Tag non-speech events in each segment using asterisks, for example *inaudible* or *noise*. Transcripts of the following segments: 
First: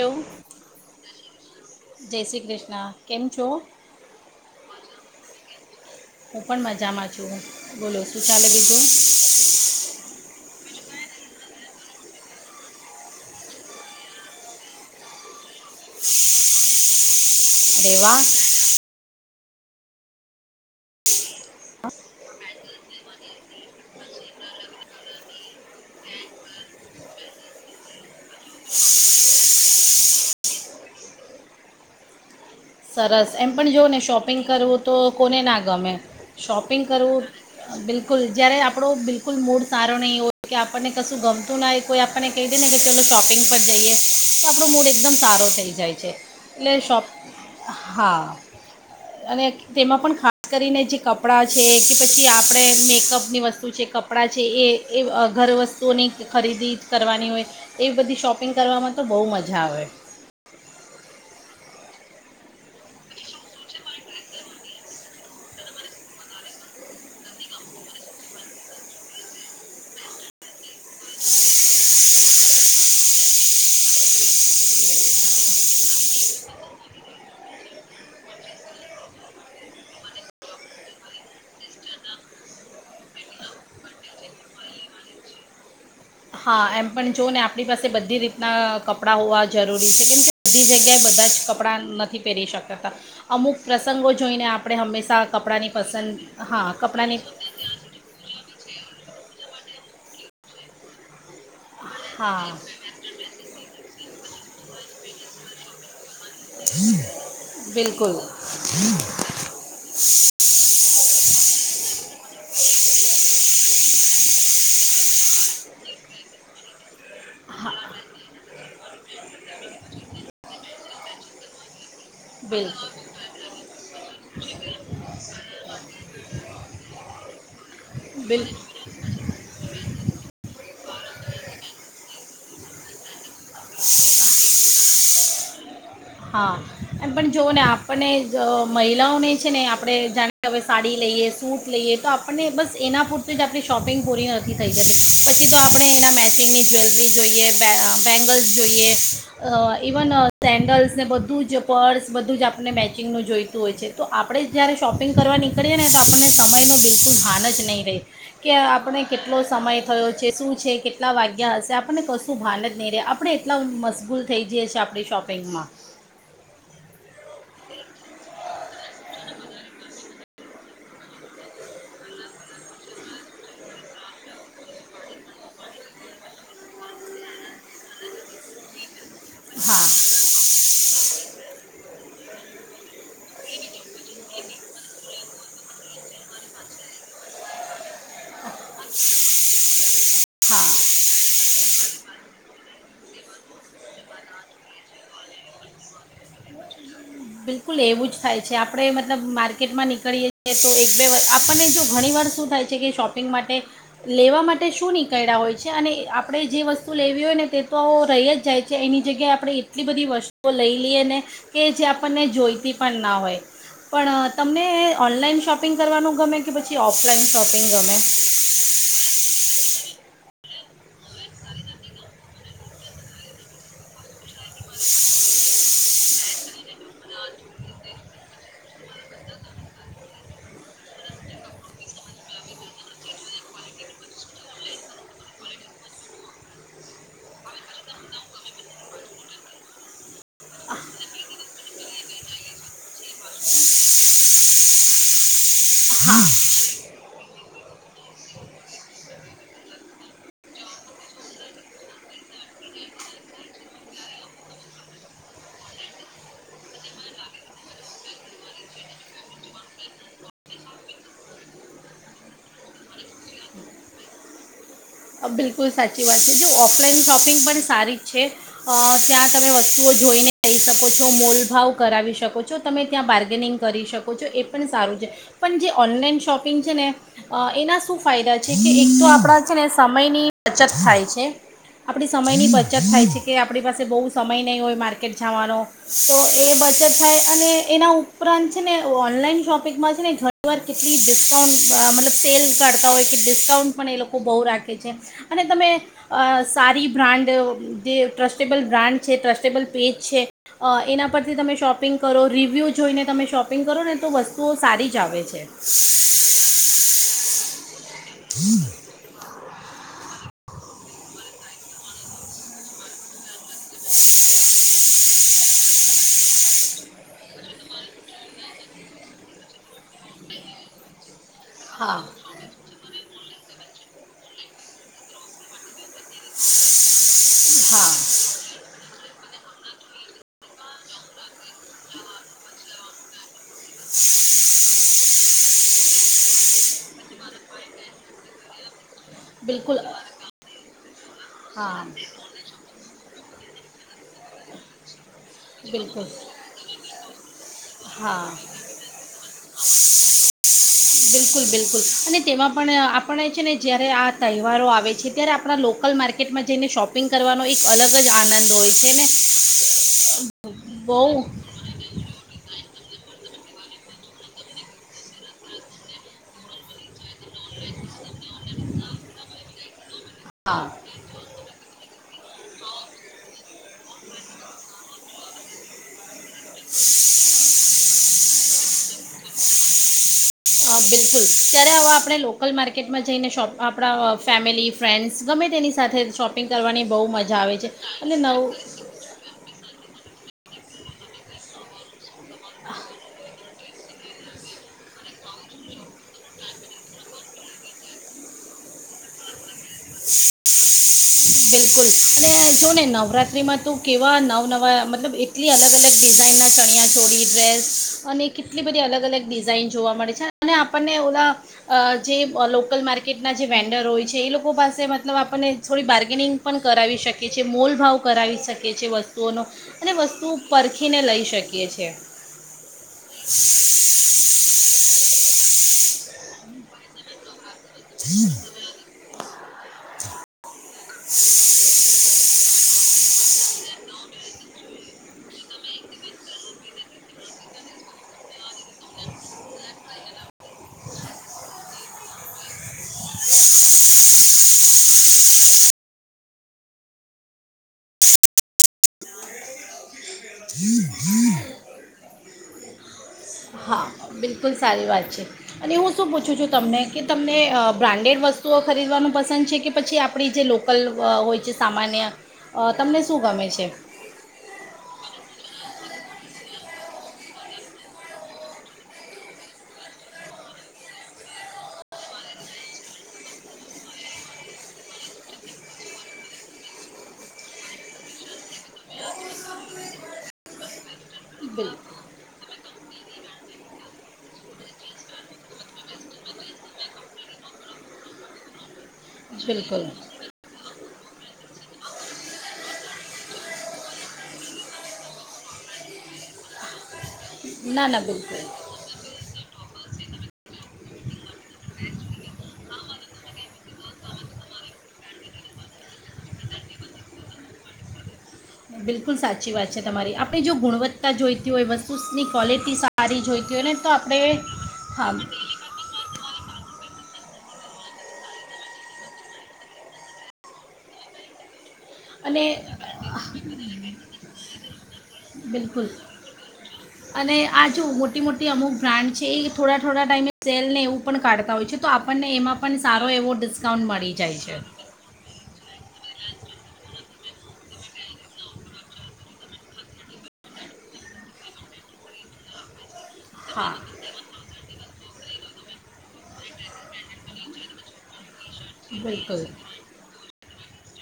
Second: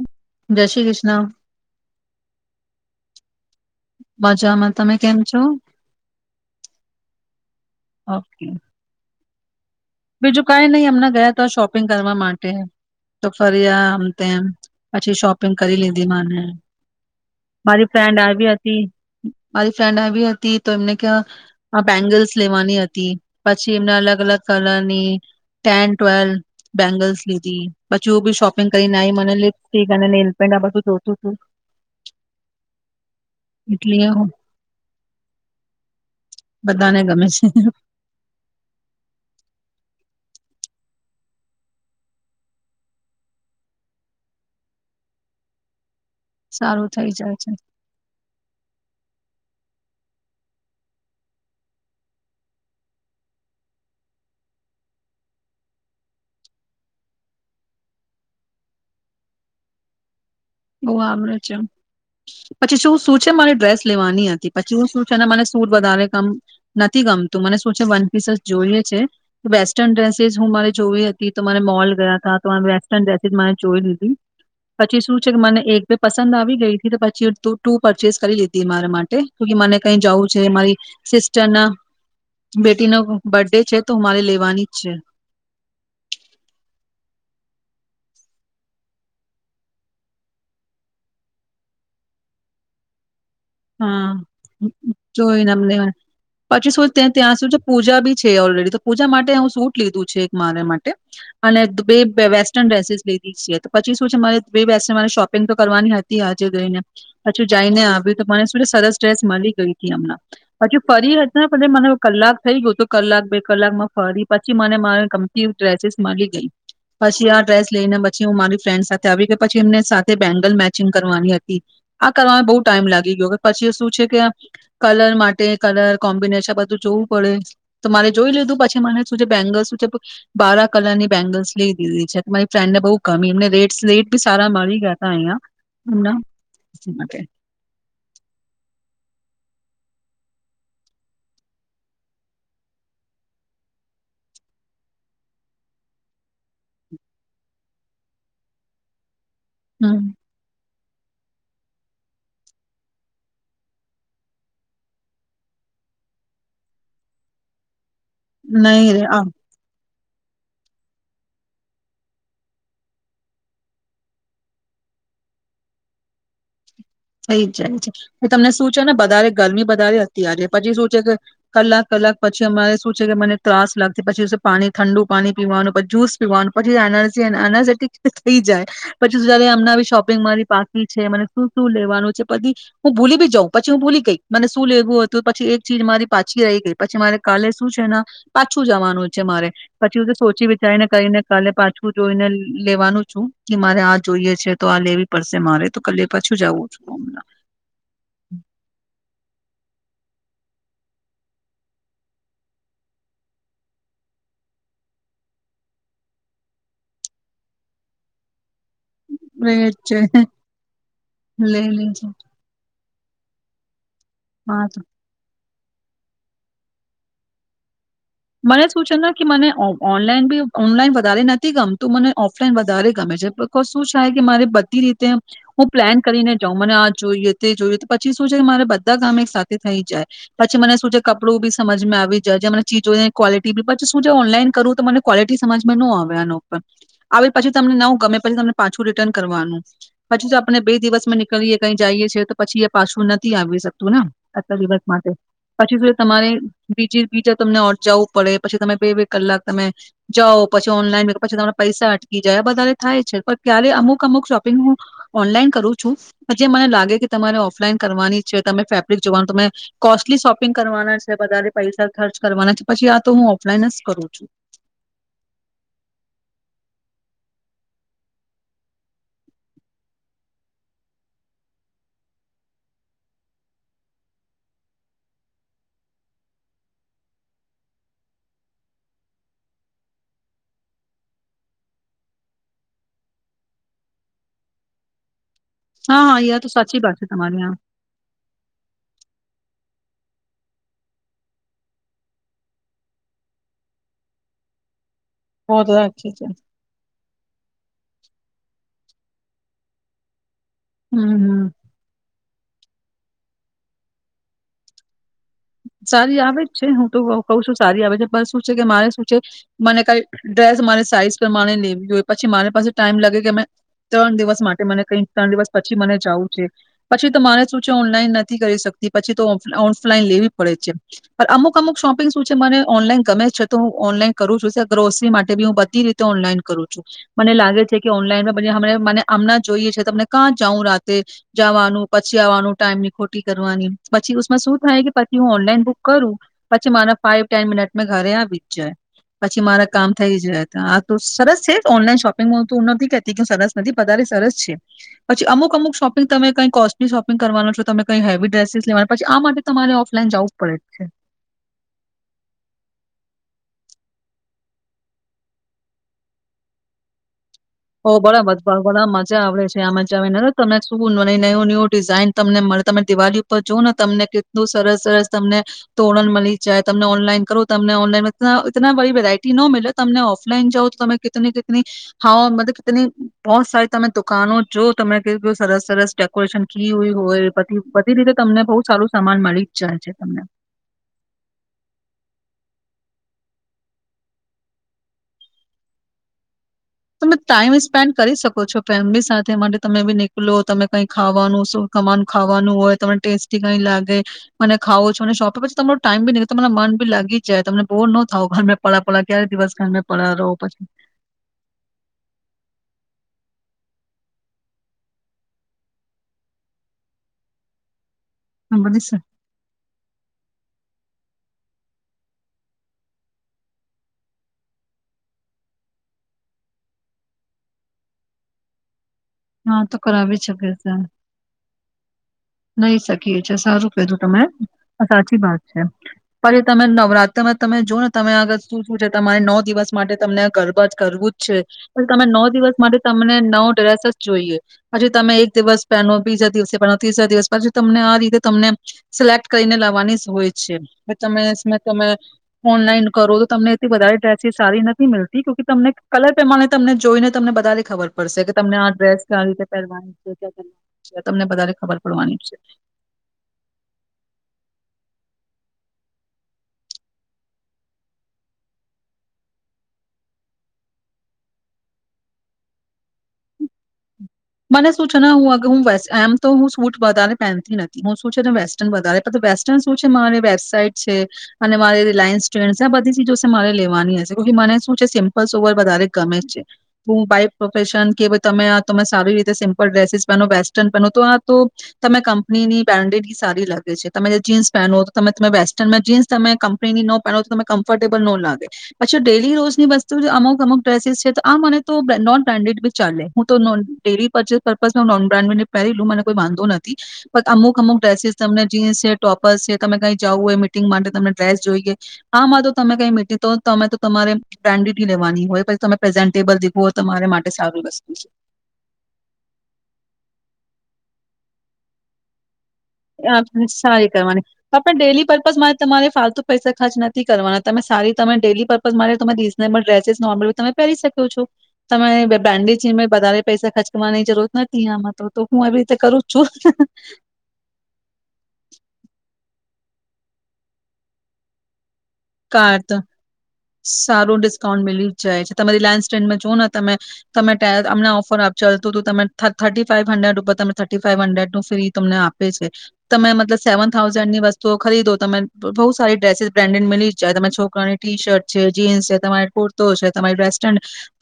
લો, જય શ્રી કૃષ્ણ જય શ્રી ક્રિષ્ના. કેમ છો? મજામાં, તમે કેમ છો? હું પણ મજામાં છું, બોલો શું ઓકે ચાલે બીજું? બીજું કઈ નહી અમણા ગયા તો શોપિંગ કરવા માટે, તો ફરી આમ તેમ પછી શોપિંગ કરી લીધી માને. મારી અરે ફ્રેન્ડ વાહ આવી હતી. મારી ફ્રેન્ડ આવી હતી તો એમને કયા આ બેંગલ્સ લેવાની હતી પછી એમને અલગ અલગ કલરની ટેન ટ્વેલ્વ બેંગલ્સ લીધી પછી ઉ શોપિંગ કરીને આવી મને લિપસ્ટિક અને નેલપેન્ટ આ બધું જોતું થું. સરસ એમ પણ જો ને શોપિંગ કરવું તો કોને ના ગમે શોપિંગ બધાને ગમે કરવું છે બિલકુલ જ્યારે આપણો બિલકુલ મૂડ સારો નહીં હોય કે આપણને કશું ગમતું ના કોઈ આપણને કહી દે ને કે ચલો શોપિંગ પર જઈએ તો આપણું મૂડ એકદમ સારો થઈ જાય છે. એટલે સારું શોપ થઈ જાય છે. હા, અને તેમાં પણ ખાસ કરીને જે કપડાં છે કે પછી આપણે મેકઅપની વસ્તુ છે કપડાં છે એ એ ઘર વસ્તુઓની ખરીદી કરવાની હોય, એવી બધી શોપિંગ કરવામાં તો બઉ મજા આવે. *unintelligible* આવડે છે. પછી શું શું છે મારે ડ્રેસ લેવાની હતી પછી હુ શું છે મને સૂર વધારે નથી ગમતું મને શું છે વન પીસસ જોઈએ છે, વેસ્ટર્ન ડ્રેસીસ હું મરે જોવી હતી તો મને મોલ ગયા હા તો વેસ્ટર્ન ડ્રેસીસ મ જોઈ લીધી, પછી શું છે મને એક બે પસંદ આવી ગઈ હતી તો પછી તું ટુ પરચેસ કરી લીધી મારા માટે કે કે મને કઈ જવું છે મારી, સિસ્ટર ના બેટીનો બર્ ડે છે તો મારે લેવાની જ છે. હા એમ પણ જો ને આપણી પાસે બધી રીતના કપડાં હોવા જરૂરી છે કેમ કે બધી જગ્યાએ બધા જ કપડાં નથી પહેરી શકતા. અમુક હ, પ્રસંગો જોઈને આપણે હંમેશા જોઈને કપડાંની અમને, પસંદ હા પછી શું તે કપડાંની ત્યાં શુ છે પૂજા બી છે ઓલરેડી પૂજા માટે હું સૂટ લીધું છે એક મારે માટે, અને બે બે હા વેસ્ટર્ન ડ્રેસીસ લીધી છી તો પ થીશું છે મારે બે વેસથી મારે શોપિંગ તો કરવાની હતી તી આજે ગઈને, પાછું જઈને બિલકુલ આવું સરસ સ્ટ્રેસ મળી ગઈ હતી હમણાં. પાછું ફરી હતી ને પછી મને કલાક થઇ ગયો તો કલાક બે કલાક માં ફરી પછી મને મારે ગમતી ડ્રેસીસ મળી ગઈ, પછી આ ડ્રેસ લઈને પછી હું મારી ફ્રેન્ સાથે આવી ગઈ પછી એમને સાથે બેંગલ મેચિંગ કરવાની હતી. આ કરવાવામાં બોઉ ટાઈમ બિલકુલ લાગ પછી શું છે કે, કલર માટે કલર કોમ્બિનેશન બધું જોવું પડે તો મારે જોઈ બિલકુલ લીધું પછી મને બેંગલ્સ બારા કલરની બેંગલ્સ લઈ દીધી છે. મારી ફ્રેન્ડને બહુ ગમી એમ રેટ બી સારા મળી ગયા ત્યાં અહિયા. એમ પણ જોઓ ને આપ પણ એ મહિલાઓને છે ને આપણે જાણે હવે સાડી લઈ એ સૂટ લઈએ તો આપણને બસ એના પૂરતી જ આપણી શોપિંગ પૂરી નથી થઈ જતી, પછી તો આપણે એના મેચિંગની જ્વેલરી જોઈએ બે બેંગલ્સ જોઈએ. અ હમ ઇવન સેન્ડલ્સ બધું જ પર્સ બધું જ આપણને મેચિંગનું જોઈતું હોય છે તો આપણે જ જ્યારે શોપિંગ કરવા નીકળીએ ને તો આપણને સમયનો બિલકુલ ભાન જ નહીં રય. કે નહી આપણે રે આ કેટલો સમય થયો શું છે કેટલા વાગ્યા હશે આપણને કશું ભાન જ નહી ર આપણે એટલા મશબૂલ થઈ જઈએ છે આપણી શોપિંગમાં. થઇ જ જાય છે, તમને શું છે ને વધારે ગરમી વધારે અત્યારે પછી શું છે કે કલાક કલાક પછી અમારે શું છે કે મને ત્રાસ લાગતી પછી પાણી ઠંડુ પાણી પીવાનું પછી જ્યુસ પીવાનું પછી એનર્જી ર્એનર્જેટિક થઈ જાય. હા હમં શોપિંગ મારી પા છે મને શું શું લેવાનું પછી, હું ભૂલી બી જાઉં પછી હું ભૂલી ગઈ મને શું લેવું હતું પછી એક ચીજ મારી પાછી રહી ગઈ પછી મારે કાલે શું છેને, પાછું જવાનું છે મારે પછી હું સોચી હા વિચારીને કરીને કાલે પાછું જોઈને લેવાનું છું, કે મારે આ જોઈએ છે તો આ લેવી પડશે મારે તો કલે છું જાઉં છું. બિલકુલ એવું જ થાય છે આપડે મલબ માર્કેટમાં નીકળીએ છએ તો એક બે વર આપણને જો ઘણી વાર શું થાય છે કે શોપિંગ માટે, લેવા માટે શું નીકળ્યા હોય છે અને આપણે જે વસ્તુ લેવી હોય ને તે તો રહી જ જાય છે. એની જગ્યાએ લે આપણે એટલી છે બધી વસ્તુઓ લઈ લઈએ ને લે કે, લે જે છે આપણને પણ ના હોય. પણ હા તમને તો ઓનલાઈન શોપ શોપિંગ કરવાનું ગમે કે પછી ઓફલાઈન શોપિંગ ગમે? મને શું છેને કે મને ઓનલાઈન બી ઓનલાઈન વધારે નથી ગમતું મને ઓફલાઈન વધારે ગમે છે બકોઝ શું થાય કે મારે બધી રીતે હું પ્લાન કરીને જાઉં મને આ જોયએ તે જોયું તો પછી શું છે મારે બધા ગામ એક સાથે થઈ જાય પછી મને શું છે કપડું બી સમજમાં આવી જાય જે મને ચીજોને ક્વલિટી બી પછી શું ઓનલાઈન કરું તો મને ક્વોલિટી સમજમાં ન આવે આનો ઉપર આવે પછી તમને ન ગમે પછી તમને પાછું રિટર્ન કરવાનું પછી જો આપને બે દિવસમાં નીકળીએ કઈ જઈએ છે તો પછી એ પાછું નથી આવી શકતું ને આ દિવસ માટે પછી તમારે બીજી બીજા તમને જાવું પડે પછ તમે બે બે કલાક તમે જાઓ પછી ઓનલાઈન પછી તમારા પૈસા અટકી જાય બારે થાય છે પણ ક્યારે અમુક અમુક શોપિંગ હું ઓનલાઈન કરું છું જે મને લાગે કે તમારે ઓફલાઈન કરવાની છે તમે ફેબ્રિક જોવાનું તમે કોસ્ટલી શોપિંગ કરવાના છે વધારે પૈસા ખર્ચ કરવાના છે પછી તો હું ઓફલાઈન જ કરું છું. બિલકુલ સાચી વાત છે જો ઓફલાઈન શોપિંગ પણ સારી જ છે ત્યાં તમે વસ્તુઓ જોઈને લઈ શકો છો મોલભાવ કરાવી શકો છો તમે ત્યાં બાર્ગેનિંગ કરી શકો છો એ પણ સારું છે પણ જે ઓનલાઈન શોપિંગ છે ને એના શું ફાયદા છે કે એક તો આપણા છે ને સમયની બચત થાય છે આપણી સમયની બચત થાય છે કે આપણી પાસે બહુ સમય નહીં હોય માર્કેટ છમારો હા તો હા યા એ સાચી બચત વાત છે થાય તમારી અને હા એના ઉપરાંત ને ઓનલાઈન શોપિંગમાં છે ને ઘણી વાર કેટલી ડિસ્કાઉન્ટ મતલબ સલ કાઢતા હોય કે ડિસ્કાઉન્ટ પણ એ લોકો બહુ રાખ કે છે. અને તમે બહુત સાચી છે. સારી બ્રાન્ડ જે ટ્રસ્ટેબલ બ્રાન્ડ છે ટ્રસ્ટેબલ પેજ છે. અ હમ એના પરથી હમ તમે શોપિંગ કરો. રિવ્યૂ જોઈને તમે શોપિંગ કરો ને તો વસ્તુઓ સારી જ આવે છે. સારી આવે જ છે હું તો બઉ. કઉ શું સારી આવે. શું છે કે મારે શું છે મને કઈ ડ્રેસ મારી સાઈઝ માને લેવી જોય પછી મારી પાસે ટાઈમ લાગે કે ત્રણ દિવસ માટે મને કઈ ત્રણ દિવસ પછી મને જવું છે પછી તો માને શું છે ઓનલાઈન નથી કરી શકતી પછી તો ઓફલાઈન લેવી. પે છે. અમુક અમુક હા શોપિંગ શું છે મને ઓનલાઈન ગમે છે તો હું ઓનલાઈન કરું છું ગ્રોસરી માટે બી હું બધી રીતે ઓનલાઈન કરું છું મને લાગે છે કે હા ઓનલાઈન આમણા જોઈએ છે તમને ક્યાં જાઉં રાતે જવાનું પછી આવવાનું ટાઈમ ની ખોટી કરવાની પછીમાં શું થાય. પછી હું ઓનલાઈન બુક કરું પછી મારા ફાઈવ ટેન મિનટ મેં ઘરે આવી જ જાય. પછી મારા બિલકુલ કામ થઈ જ આ તો સરસ છે હા ઓનલાઈન શોપિંગ તો નથી કેતી સરસ નથી વધારે સરસ છે પછી અમુક અમક શોપિંગ બિલકુલ તમે કઈ કોષ્ટ શોપિંગ કરવાનો. તમે કઈ હા હેવી ડ્રેસ લેવાના આ માટે તમારે ઓફ લા જવું પડે જ છે. બિલકુલ બિલકુલ અને તેમાં પણ આપણે છે ને જય્યારે આ તહેવારો આવે છે ત્યારે આપણા લોકલ માર્કેટમાં જઈને શોપિંગ કરવાનો એક અલગ ઓ જ બરાબ આનંદ હોય બધા છે ને મજા આવેડે છે આમાં જને તમે શું બહુ નયું નયું ડિઝાઇન તમને મળે. તમે દિવાળી ઉપર જઓ ને તમને કેટલું સરસ સરસ તમને તોરણ મળી જાય તમને ઓનલાઈન કરો તમને ઓનલાઈન એ બી વેરાયટી ન મળે. તમને ઓફલાઈન હા જાઓ તો તમે કેટની હા મતલબ. તેની બહુ સારી તમે દુકાનો જો તને કે સરસ સરસ ડેકોરેશન ક હોયધી બધી રીતે તમને બહુ સારું સમાન મળી જ જાય છે તમને. અ, બિલકુલ ત્યારે હવે આપણે લોકલ માર્કેટમાં જઈને શોપ આપણા ફેમિલી ફ્રેન્ડ્સ ગમે તેની સાથે શોપ તમે ટાઈમ સ્પેન્ડ કરી શકો છો, ફેમિલી સાથે માટે. તમે બી નીકળો, તમે કઈ ખાવાનું શું કમા ખાવાનું હોય, તમને ટેસ્ટી કઈ લાગે મને ખાવો છો અને શોપ પછી તરો ટાઈમ બી નીકળ તમને મન બી લાગી જ જાય. તમને બોર ન થાવ. ઘર મે પળ પળા ક્યારે દિવસ ઘરમે પળા રહો પછી. બિલકુલ અને જો ને, નવરાત્રિમાં તું કેવા નવ નવા મતલબ એટલી અલગ અલગ ડિઝાઇનના ચણિયા ચોળી, ડ્રેસ. અને આ કેટલી બધી સ અલગ અલગ ડિઝાઇન જોવા મળે છે. અને, આપણને ઓલા જે લોકલ માર્કેટના જે વેન્ડર હોય છે. એ લોકો પાસે મતલબ આપણને થોડી બાર્ગેનિંગ પણ કરાવી શકે. કે જે મોલ ભાવ કરાવી શકે છે વસ્તુ. *inaudible* ઓનો હા તો અને કરાવી વસ્તુ પરખીને લઈ શકીએ છીએ. નહી શકીએ છે. સારું કીધું તમે સાચી વાત છે. પણ એ તમે નવરાત્રમાં તમે જો ને, તમે આગળ શું શું છે? તમારે નવ દિવસ માટે તમને ગરબા જ કરવું જ છે, પછ તમે નવ દિવસ માટે તમને નવ ડ્રેસ જ જોઈએ, પછી તમે એક દિવસ પેનો બીજા દિવસે પણ આ ત્રીસે દિવસ પછી તમને આ રીતે તમને સિલેક્ટ કરીને લાવવાની જ હોય છે. તમે, તમે ઓનલાઈન કરો તમને એથી વધારે ડ્રેસીસ સારી નથી મળતી. ક્યૂંકિ તમને કલર પેમાણે તમને જોઈને તમને બધારે ખબર પડશે, કે તમને આ ડ્રેસ *inaudible* રીતે પહેરવાની છે *inaudible* તમને બધારે ખબર. કરવાની છે. હા બિલકુલ સારી વાત છે. અને હું શું પૂછું છું? તમને કે, તમને બ્રાન્ડેડ વસ્તુઓ ખરીદવાનું પસંદ છે કે પછી, આપણી જે લોકલ હોય છે સામાન્ય તમને શું ગમે છે.? મને શું છે ને હું હું વેસ્ટ એમ તો હું સુૂટ વધારે પહેનતી નથી હું શું છે ને વેસ્ટર્ન વધારે વેસ્ટર્ન શું છે મારે વેબસાઇટ છે અને મારે રિલાયન્સ ટ્રેંડ છે આ બધી ચીજો મારે લેવાની હશે કે મને શું છે સિમ્પલસ સોબર વધારે ગમે છે. હું બાય પ્રોફેશન કે ભઈ તમેઆ તમે શું સારી રીતે સિમ્પલ ડ્રેસીસ પહેનો વેસ્ટર્ન પહેનો તો આ તો બિલ તમે કંપની ની બ્રાન્ડેડ સારી લાગે છે તમે જે જીન્સ પહેનો તમે તમે વેસ્ટર્નમાં જીન્સ તમે કંપનીની ન પહેનો તો તમે કમ્ફર્ટેબલ ન લાગે. અચ્છા ડેલી રોજની બિલકુલ વસ્તુ જે અમુક અમુક ડ્રેસીસ છે. તો આ મને તો નોન બ્રાન્ડેડ બી ચાલે. હું તો non daily purchase purpose non brand પહેરીલું મને કોઈ વાંધો નથી., અમુક અમુક ના ના ડ્રેસીસ તમે બિલકુલ જીન્સ છે, ટોપર્સ છે, તમે કઈ જવું હોય મિટિંગ માટે તમને ડ્રેસ જોઈએ, હામાં તો તમે કઈ મીટિ તો તમે તો તમારે બ્રાન્ડેડ લેવાની હોય, પછી તમે પ્રેઝન્ટેબલ દેખો હોય તમારે માટે સારી વસ્તુ છે. બિલકુલ સાચી વાત છે તમારી, આપણે જો ગુણવત્તા જોઈતી હોય વસ્તુની. ક્વોલિટી સારી જોઈતી હોય ને સારી તો આપણે કરવાની પણ ડેલી હા પર્પઝ માં તમારે ફાલતુ. પૈસા ખર્ચ નથી કરવાના, તમે સારી તમે ડેલી પર્પઝ માટે તમે રીઝનેબલ ડ્રેસીસ નોર્મલ તમે પહેરી શકો છો. તમારે અને બાન્ડેડ ચીઝમે વધારે પૈસા ખર્ચ. કરવાની જરૂરત નથી આમાં. તો તો હું એવી રીતે બિલકુલ કરું જ છું. તો મોટી મોટી અમુક બ્રાન્ડ છે. એ થોડા થોડા ટાઈમે સેલ ને એવું પણ કાઢતા હોય છે. તો આપણને એમાં કાર પણ તો સારો એવો ડિસ્કાઉન્ટ મળી સારું જાય છે. ડિસ્કાઉન્ટ મિલી જ જાય છે તમે રિલાયન્સ ટ્રેંડમાં જુઓ ને તમે તમે અમને ઓફર આપ ચાલતું તો તમે થર્ટી ફાઈવ હન્ડ્રેડ ઉપર તમે થર્ટી ફાાઈવ હન્ડ્રેડ નું ફ્રી તમને આપે છે. તમે મતલબ હા સેવન થાઉઝન્ડ ની વસ્તુ તો ખરીદો તમે બહુ સારી ડ્રેસિસ બ્રાન્ડેડ મલી ચાહે તમારા છોકરા ની ટી શર્ટ છે. જીન્સ છે, તમારી બિલકુલ કુર્તો છે, તમારી ડ્રેસ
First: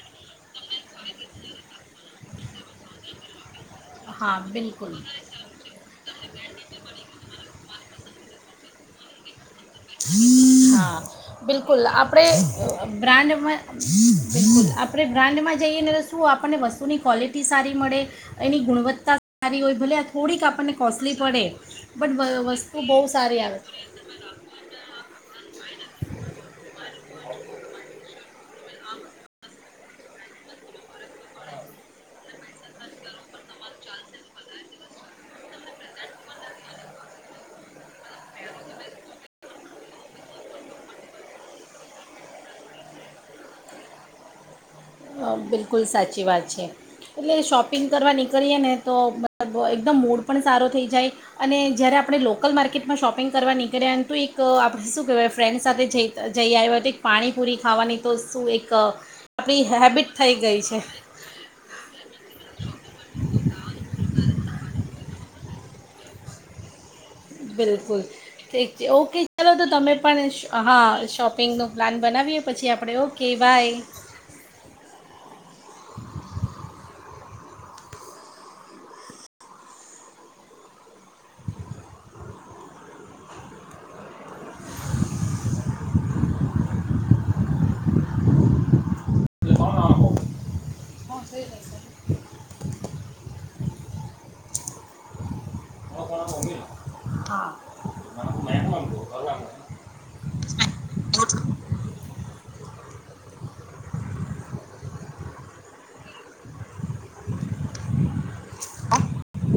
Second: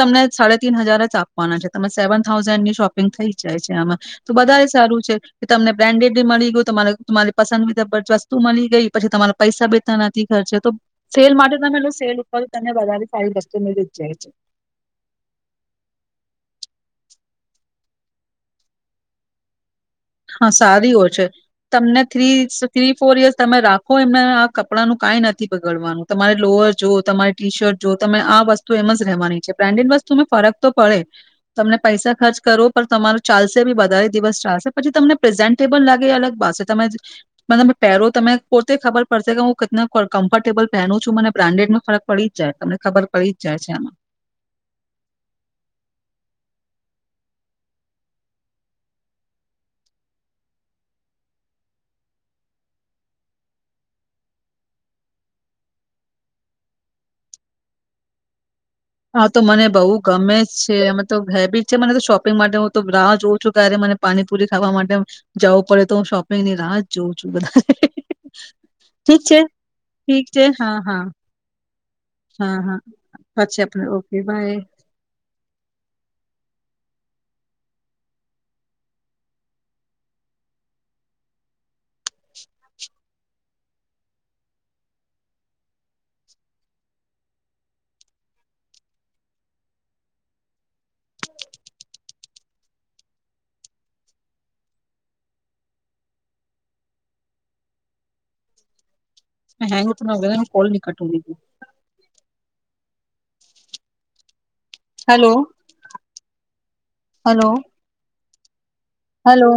તમને સાડેતીન હજાર જ આપવાના છે. તમે સેવન થાઉઝન્ડ ની શોપિંગ થઈ જાય છે આમાં, હા તો વધારે બિલકુલ સારું છે કે, તમને બ્રાન્ડેડ તે મળી ગયું તમારે તમારી પસંદવિધા *inaudible* વસ્તુ મળી ગઈ પછી તમારે પૈસા બેતા નાથી ખર્ચે તો હા, સેલ માટે તમે બિલકુલ લો સેલ આપડે ઉપર તમને અહ વધારે સારી બ્રાન્ડ વસ્તુ મેં મળી જ જાય છે. બિલકુલ આપડે બ્રાન્ડમાં જઈએને શું આપને વસ તોની ક્વૉલિટી સારી મળે એની ગુણવત્તા સારી હોય ભલે થોડીક હા, આપણને સારી ઓ કોસ્ટલી છે. પડે તમને બટ થ્રી વસ્તુ થ્રી બહુ ફોર ઇયર્સ સારી આવે તમે રાખો એમે આ કપડાંનું કાંઈ નથી બગડવાનું. તમારે લોઅર જો તમારે ટી શર્ટ જો તમે આ વસ્તુ એમ જ રવાની છે બ્રાન્ડેડ વસ્તુ ફરક તો પડે તમને પૈસા ખર્ચ કરો પણ તમારો ચાલશે બી વધારે દિવસ ચાલશે પછી તમને પ્રેઝન્ટેબલ લાગે એ અલગ બાસ છે. તમે જે મતલબ મેં પહેરો તમેં પોતે ખબર પડશે કે હું કિતના કમ્ફર્ટેબલ પેહેનુ છું મને બ્રાન્ડેડમાં ફરક પડી જ જાય, તમને ખબર પડી જ જાય છે આમાં. અ, બિલકુલ સાચી વાત છે એટલે શોપિંગ કરવા નીકળીએ ને તોબ *inaudible* એકદમ મૂડ પણ સારો થઈ જાય અને જ્યારે આપણે લોકલ માર્કેટમાં શોપિંગ કરવા નીકળ્યાએને તો એક આપણે શું કહેવાય ફ્રેન્ડ સાથે જઈ જઈ આવ્યા હોય તો એક પાણીપુરી ખાવાની તો શું એક અ, હા તો આપણી મને બઉ હેબિટ ગ થઈ ગમે ગઈ છે મ તો હેબિટ છે મને તો શોપિંગ માટે હું તો રારહ જો છું ક્યારે મને પાણીપુરી ખાવા માટે જવું પડે તો હું શોપિંગ ની રાહ જ જોઉં છું વધારે. બિલકુલ, ઠીક છે. ઓકે ઠીક છે, ચાલો તો તમે શ પણ હા શોપિંગનું પ્લાન બનાવીએ હા, પછી હા. આપણે ઓકે પછી બાય. આપણે ઓકે બાય. હા હા હેંગ ઉ તો ના એ કોલ નઈ કાટું એતો હેલો, હલો. હલો.